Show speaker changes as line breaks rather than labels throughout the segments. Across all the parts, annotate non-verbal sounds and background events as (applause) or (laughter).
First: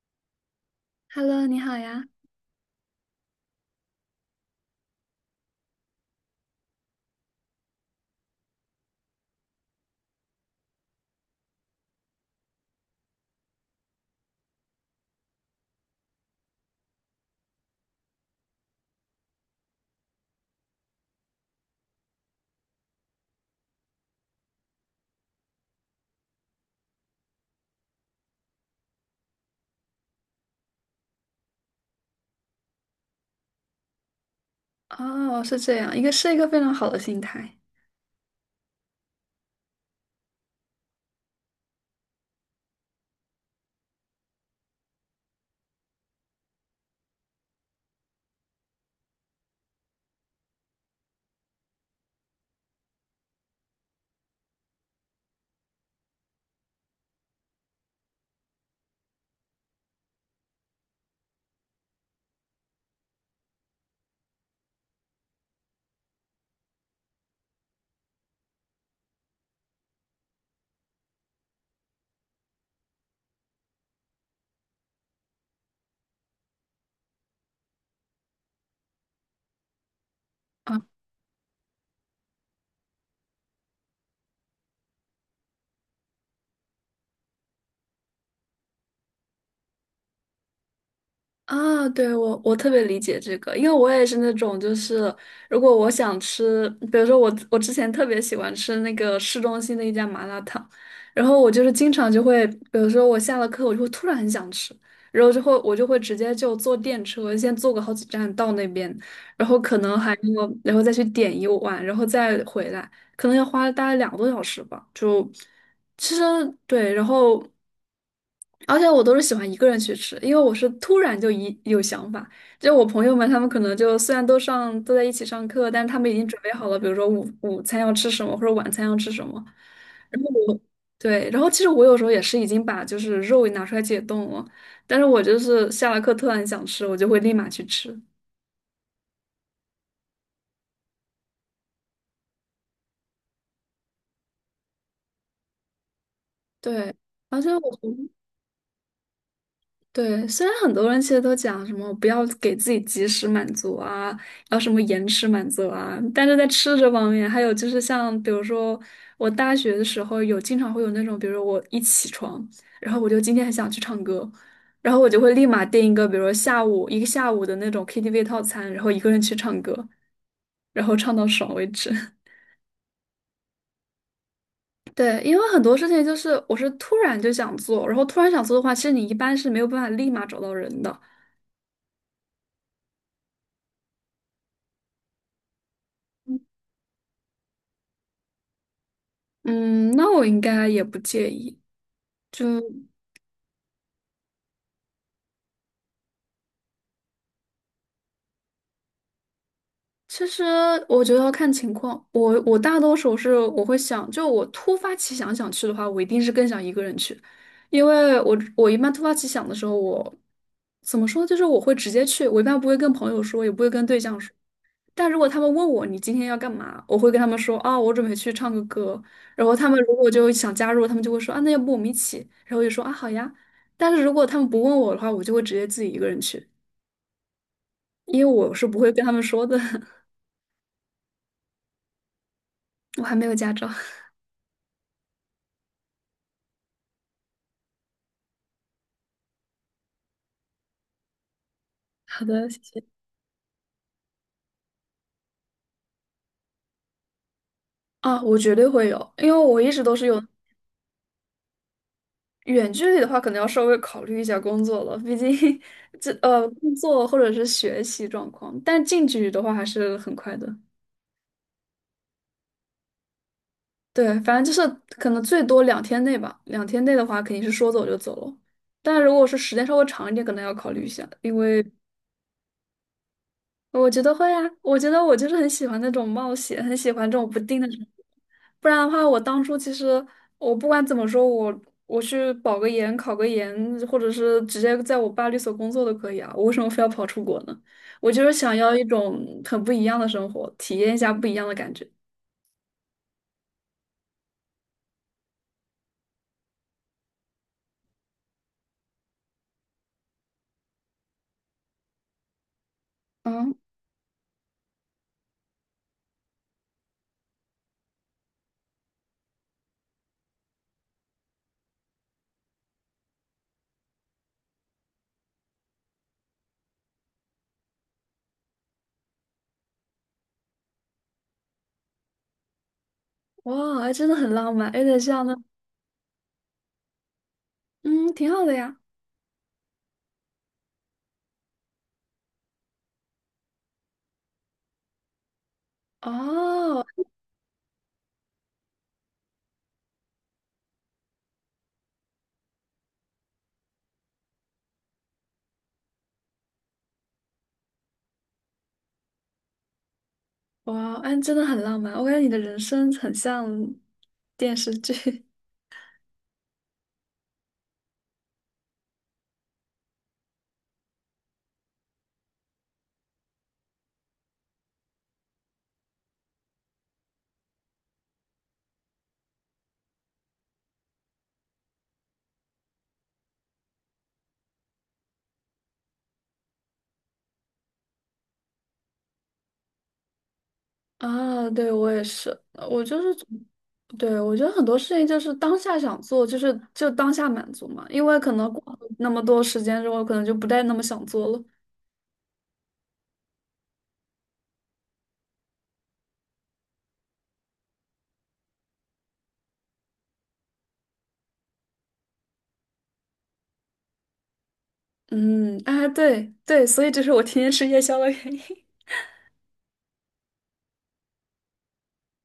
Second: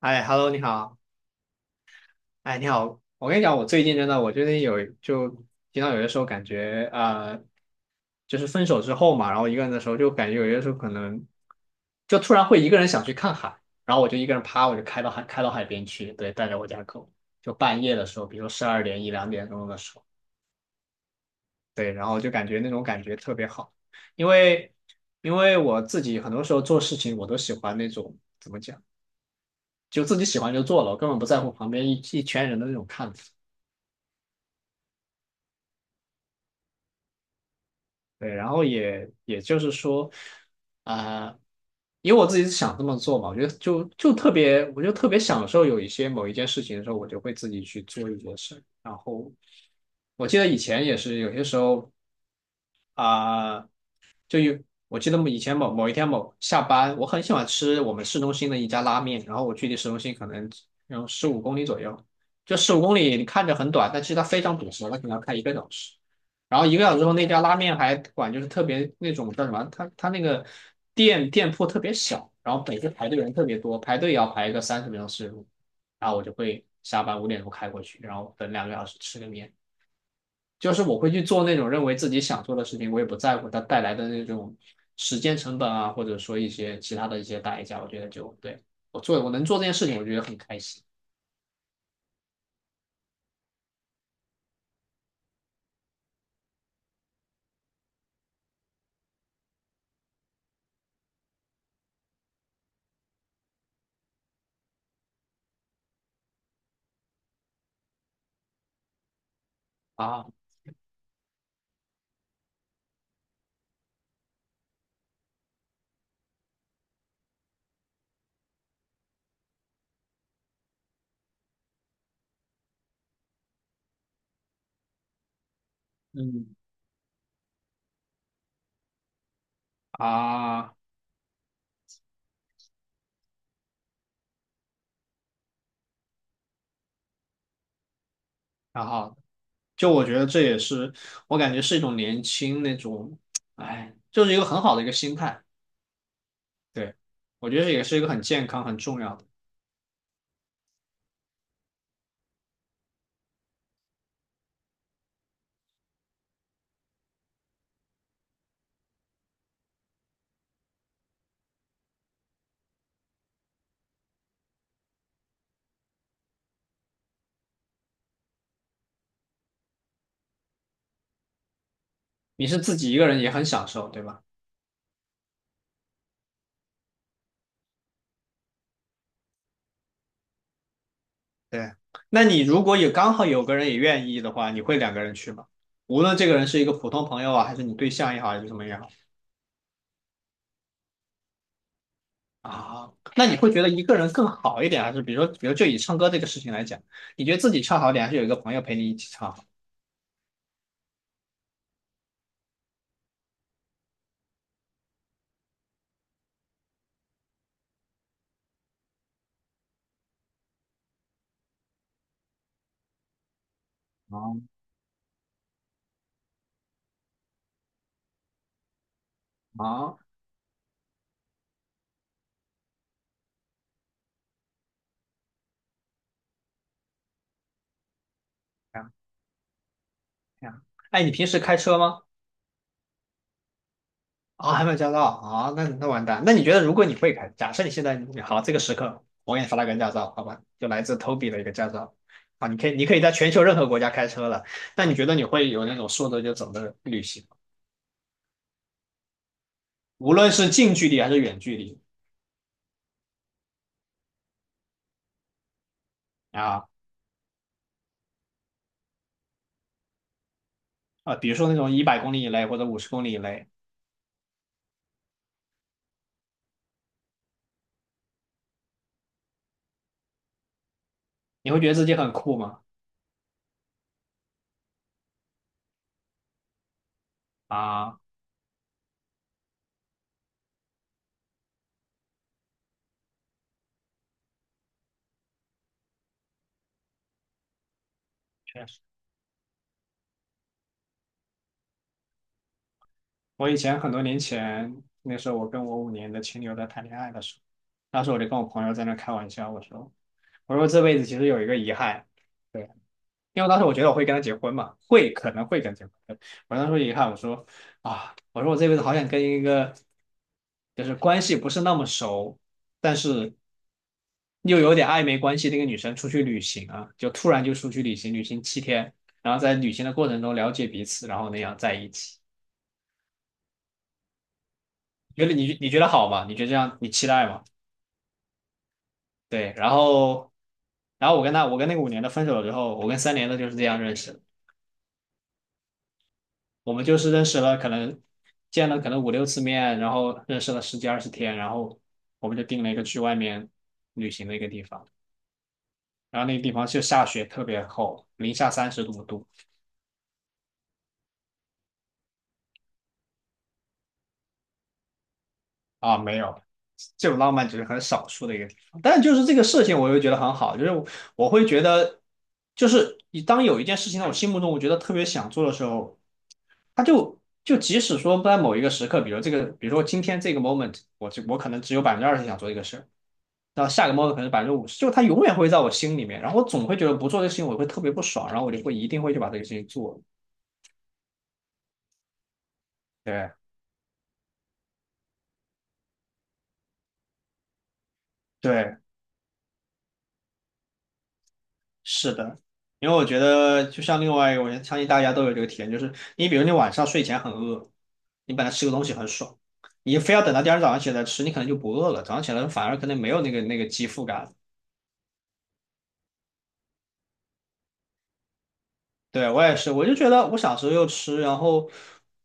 哎，Hello，你好。
Hello，你好呀。
哎，你好，我跟你讲，我最近经常有些时候感觉，就是分手之后嘛，然后一个人的时候，就感觉有些时候可能就突然会一个人想去看海，然后我就一个人趴，我就开到海边去，对，带着我家狗，就半夜的时候，比如12点一两点钟的时候，对，然后就感觉那种感觉特别好，因为因为我自己很多时候做事情，我都喜欢那种怎么讲。就自己喜欢就做了，我根本不在乎旁边一圈人的那种看法。
哦，是这样，一个是一个非常好的心态
对，然后也就是说，啊、因为我自己是想这么做嘛，我觉得就特别，我就特别享受有一些某一件事情的时候，我就会自己去做一些事。然后我记得以前也是有些时候，啊、就有我记得以前某一天下班，我很喜欢吃我们市中心的一家拉面，然后我距离市中心可能有十五公里左右，就十五公里你看着很短，但其实它非常堵车，它可能要开一个小时。然后一个小时后，那家拉面还管，就是特别那种叫什么，它那个店铺特别小，然后每次排队人特别多，排队也要排个30分钟、40分钟。然后我就会下班5点钟开过去，然后等2个小时吃个面，就是我会去做那种认为自己想做的事情，我也不在乎它带来的那种时间成本啊，或者说一些其他的一些代价。我觉得对，我能做这件事情，我觉得很开心。
啊。对，我特别理解这个，因为我也是那种，就是如果我想吃，比如说我之前特别喜欢吃那个市中心的一家麻辣烫，然后我就是经常就会，比如说我下了课，我就会突然很想吃，然后就会我就会直接就坐电车，先坐个好几站到那边，然后可能还
啊，
要然后再去点一碗，然后再回来，可能要花大概两个多小时吧。其实对，然后而且我都是喜欢一个人去吃，因为我是突然就一有想法。就我朋友们，他们可能就虽然都在一起上课，但是他们已经准备
嗯
好了，比如说午餐要吃什么，或者晚餐要吃什么。然后我
啊，
对，然后其实我有时候也是已经把就是肉拿出来解冻了，但是我就是下了课突然想吃，我就会立马去吃。
然后我觉得这也是我感觉是一种年轻那种，哎，就是一个很好的一个心态。
对，
对，
而且
我觉得这
我
也
觉
是一个
得
很健康、很重要的。
对，虽然很多人其实都讲什么不要给自己及时满足啊，要什么延迟满足啊，但是在吃这方面，还有就是像比如说我大学的时候有经常会有那种，比如说我一起床，然后我就今天很想去唱歌，然后我就会立马订一个，比如说下午的那种 KTV 套餐，然后一个人去唱歌，然后唱到爽为止。(laughs)
你是自己一个人也很享受，对吧？
对，因为很多事情就是我是突然就想做，然后突然想做的话，其实你一般是没有办法立马找到人的。
对，那你如果有刚好有个人也愿意的话，你会两个人去吗？无论这个人是一个普通朋友啊，还是你对象也好，还是什么也好。
嗯，那我应该也不介意。就
啊，那你会觉得一个人更好一点，还是比如说，比如就以唱歌这个事情来讲，你觉得自己唱好点，还是有一个朋友陪你一起唱好？
其实我觉得要看情况，我大多数是我会想，就我突发奇想想去的话，我一定是更想一个人去，因为我一般突发奇想的时候，我怎么说就是我会直接去，我一般不会跟朋友说，也不会跟对象说。
哦，
但如果他们问我你今天要干嘛，我会跟他们说啊，我准备去唱个歌。然后他们如
啊，
果就想加入，他们就会说啊，那要不我们一起？然后我就说啊，好呀。但是如果他们不问我的话，我就会直接自己一个人去。因为我是不
这
会
样
跟他们说的，(laughs)
这样。哎，你平时开车吗？
我还没有驾照。
啊，还没有驾照啊，那完蛋。那你觉得，如果你会开，假设你现在好，这个时刻我给你发了个驾照，好吧，就来自 Toby 的一个驾照。
好的，
啊，
谢谢。
你可以在全球任何国家开车了。那你觉得你会有那种说走就走的旅行，
啊，我绝对会有，因为我一直都是
无
有
论是近距离还是远距离。
远距离的话，可能要稍微考虑一下工作了，毕竟 (laughs) 这
啊，
工作或者是学习状况，但近距离的话还是很快的。
啊，比如说那种100公里以内或者50公里以内，
对，反正就是可能最多两天内吧，两天内的话肯定是说走就走了。但如果是时间稍微长一点，可能要考虑一下，因
你会
为
觉得自己很酷吗？
我觉得会啊，我觉得我就是很喜欢那种冒险，很喜欢这种不定的人。
啊，
不然的话，我当初其实我不管怎么说，我我去保个研、考个研，或者是直接在我爸律所工作都可以啊。我为什么非要跑出国呢？我就是想要一种很不一样的生活，体验一下不一样的感觉。
我以前很多年前，那时候我跟我五年的前女友在谈恋爱的时候，当时我就跟我朋友在那开玩笑，我说，这辈子其实有一个遗憾，对，因为
嗯，
当时我觉得我会跟她结婚嘛，可能会跟她结婚，我当时说遗憾，我说啊，我这辈子好想跟一个就是关系不是那么熟，但是又有点暧昧关系的一个女生出去旅行啊，就突然就出去旅行，旅行7天，然后在旅行的过程中了解彼此，然后那样在一起。
哇，哎，真的很浪漫，有点像
觉
那，
得你觉得好吗？你觉得这样你期待吗？
嗯，挺好的呀。
对，然后我跟那个五年的分手了之后，我跟3年的就是这样认识的，我
哦，
们就是认识了可能见了可能五六次面，然后认识了十几二十天，然后我们就定了一个去外面旅行的一个地方，然后那个地方就下雪特别厚，零下30多度。
哇，哎，真的很浪漫。我感觉你的人生很像电视剧。
啊，没有。这种浪漫只是很少数的一个地方，但就是这个事情，我又觉得很好，我会觉得，就是你当有一件事情在我心目中我觉得特别想做的时候，他就即使说在某一个时刻，比如说今天这个 moment，我可能只有20%想做这个事儿，然后下个 moment 可能是50%，就他永远会在我心里面，然后我总会觉得不做这个事情我会特别不爽，然后我就会一定会去把这个事情做了。
啊，对，我也是，我就是总
对
对，我觉得很多事情就是当下想做，就是就当下满足嘛，因为可能过
对，
了那么多时间之后，可能就不再那么想做了。
是的，因为我觉得就像另外一个，我相信大家都有这个体验，就是你比如你晚上睡前很饿，你本来吃个东西很爽，你非要等到第二天早上起来吃，你可能就不饿了，早上起来反而可能没有那个饥腹感。
嗯，啊，对，所以这是我天天吃夜宵的原因。(laughs)
对，我也是，我就觉得我想吃就吃，然后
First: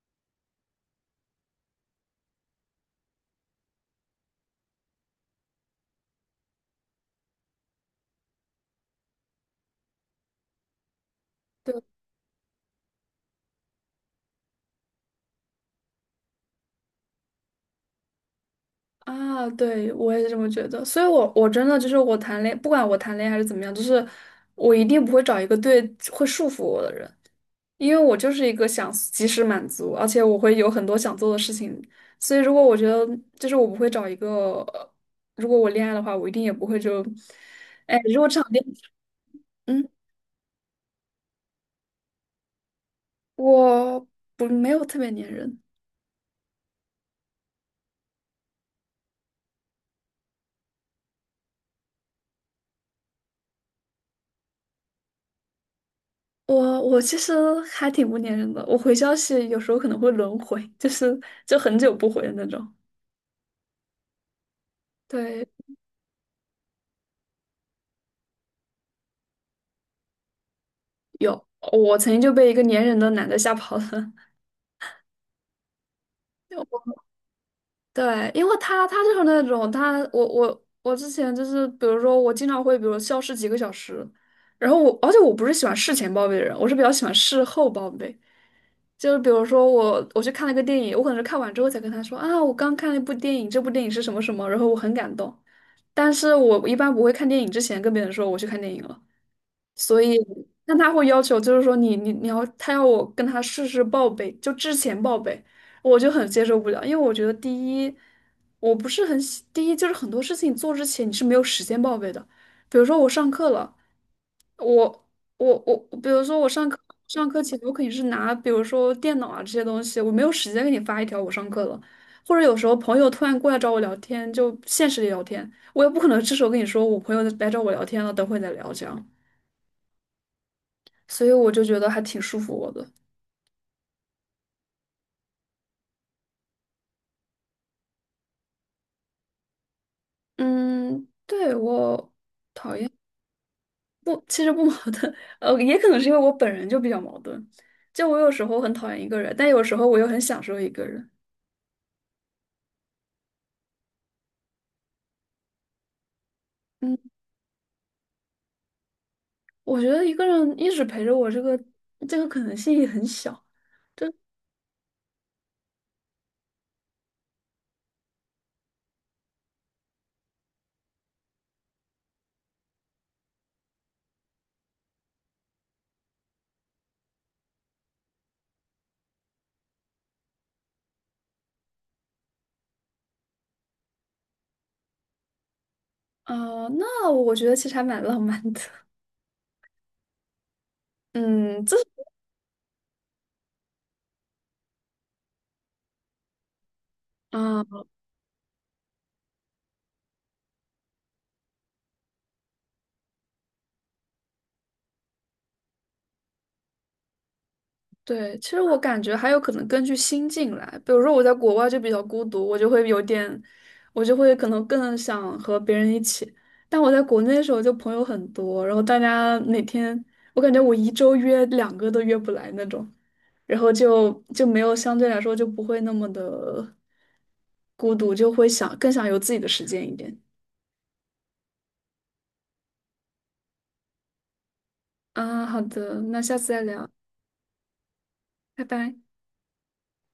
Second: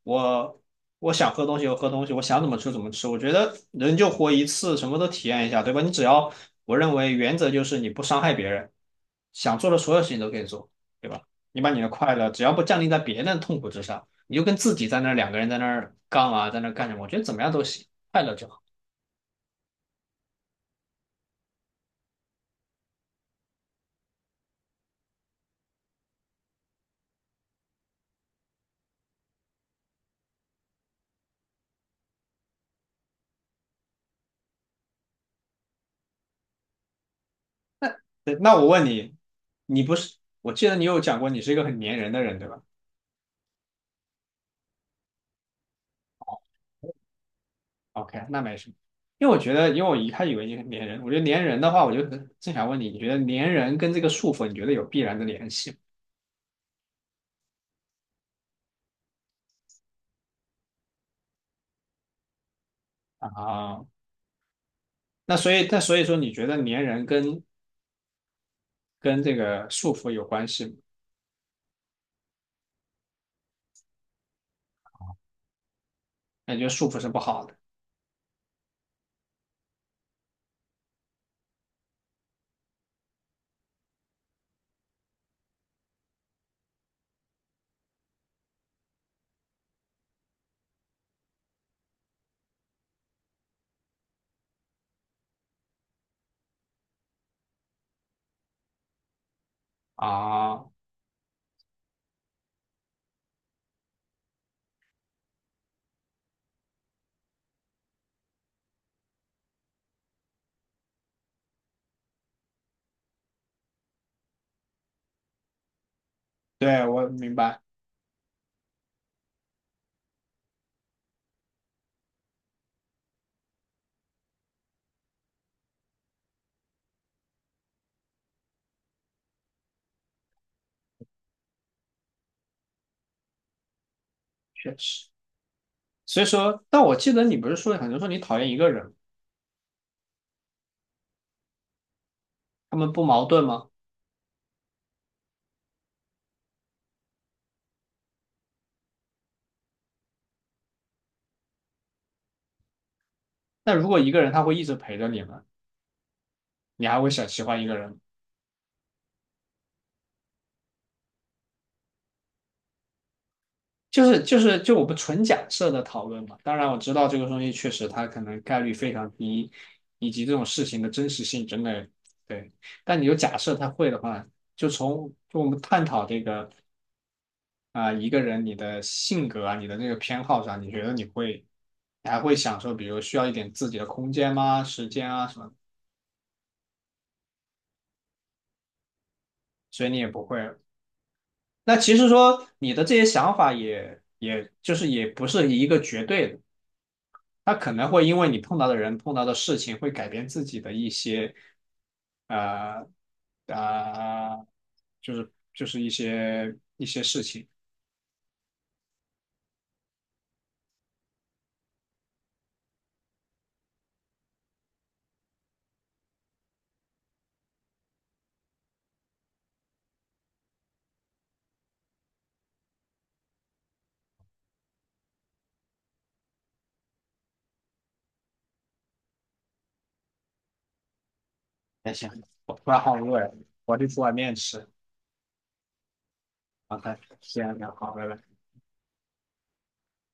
我我想喝东西就喝东西，我想怎么吃怎么吃。我觉得人就活一次，什么都体验一下，对吧？你只要，我认为原则就是你不伤害别人，想做的所有事情都可以做，对吧？你把
对
你的快乐，只要不降临在别人的痛苦之上，你就跟自己在那儿两个人在那儿杠啊，在那儿干什么？我觉得怎么样都行，快乐就好。
啊，对，我也是这么觉得，所以我真的就是我谈恋不管我谈恋爱还是怎么样，就是我一定不会找一个会束缚我的人，因为我就是一个想及时满足，而且我会有很多想做的事情，所以如果我觉得就是我不会找一个，如果我恋爱的话，我一定也不会就，哎，如果
对，
这场
那
恋，
我问你，你
嗯，
不是，我记得你有讲过你是一个很粘人的人，对吧？
我不没有特别粘人。
OK,那没什么，因为我觉得，因为我一开始以为你粘人，我觉得粘人的话，正想问你，你觉得粘人跟这个束缚，你觉得有必然的联系
我其实还挺不粘人的，我回消息有时候可能会轮回，就是就很久不回的那种。
吗？啊？
对，
那所以说，你觉得粘人跟这个束缚有关系吗？
有，我曾经就被一个粘人的男的吓跑了。
那你觉得
(laughs)
束缚是不好的？
对，因为他就是那种他，我之前就是，比如说我经常会，比如消失几个小时，然后我，而且我不是喜欢事前报备的人，我是比较喜欢事后报备。就是比如说我去看了一个电影，我可能是看完之后才跟他说啊，我刚看了一部电影，这部电影是什么什么，然后我很感动。但是我一般不会看电影之前跟别人说我去看电影了。所以，
啊？
但他会要求，就是说你你你要他要我跟他事事报备，就之前报备，我就很接受不了，因为我觉得第一，我不是很喜，第一就是很多事情做之前你是没有时间报备的，比如说我上课了，我我，比如说我上课
对，我
上
明
课前
白，
我肯定是拿，比如说电脑啊这些东西，我没有时间给你发一条我上课了。或者有时候朋友突然过来找我聊天，就现实里聊天，我也不可能这时候跟你说我朋友来找我聊天了，等会再聊这样。所以我就觉得还挺束缚我的。
确实。所以说，但我记得你不是说，很多说你讨厌一个人，
嗯，对，我
他们不矛盾吗？
不，其实不矛盾，(laughs) 也可能是因为我本人就比较矛盾，就我有时候很讨厌一个人，但有时候我又很享受一个人。
那如果一个人他会一直陪着你们，你
嗯，
还会想喜欢一个人吗？
我觉得一个人一直陪着我，这个可能性也很小。
就是就我们纯假设的讨论嘛，当然我知道这个东西确实它可能概率非常低，以及这种事情的真实性真的对，但你就假设他会的话，就我们探讨这个，一个人你的性格啊你的那个偏好上，你觉得你还会享受，比如需要一点自己的空间吗？时间啊什么的。
那我觉得其实还蛮浪漫的。(laughs)
所以你也不会。
嗯，这
那其实说你的这些想法也就是也不是一个绝对的。他可
啊。
能会因为你碰到的人、碰到的事情，会改变自己的一些，呃，呃，就是一些事情。
对，其实我感觉还有可能根据心境来，比如说我在国外就比较孤独，我就会有点，我就会可能更想和别人一起。但我在国内的时候就朋友很多，然后大家每天，我感觉我一周约两个都约不来那种，然后就没有相对来说就不会那么的孤独，就会想更想有自己的时间一点。
那行，我突然好饿呀，我得煮碗面吃。
啊，好的，那下次再
好
聊，
的，先聊，好，拜拜。
拜拜。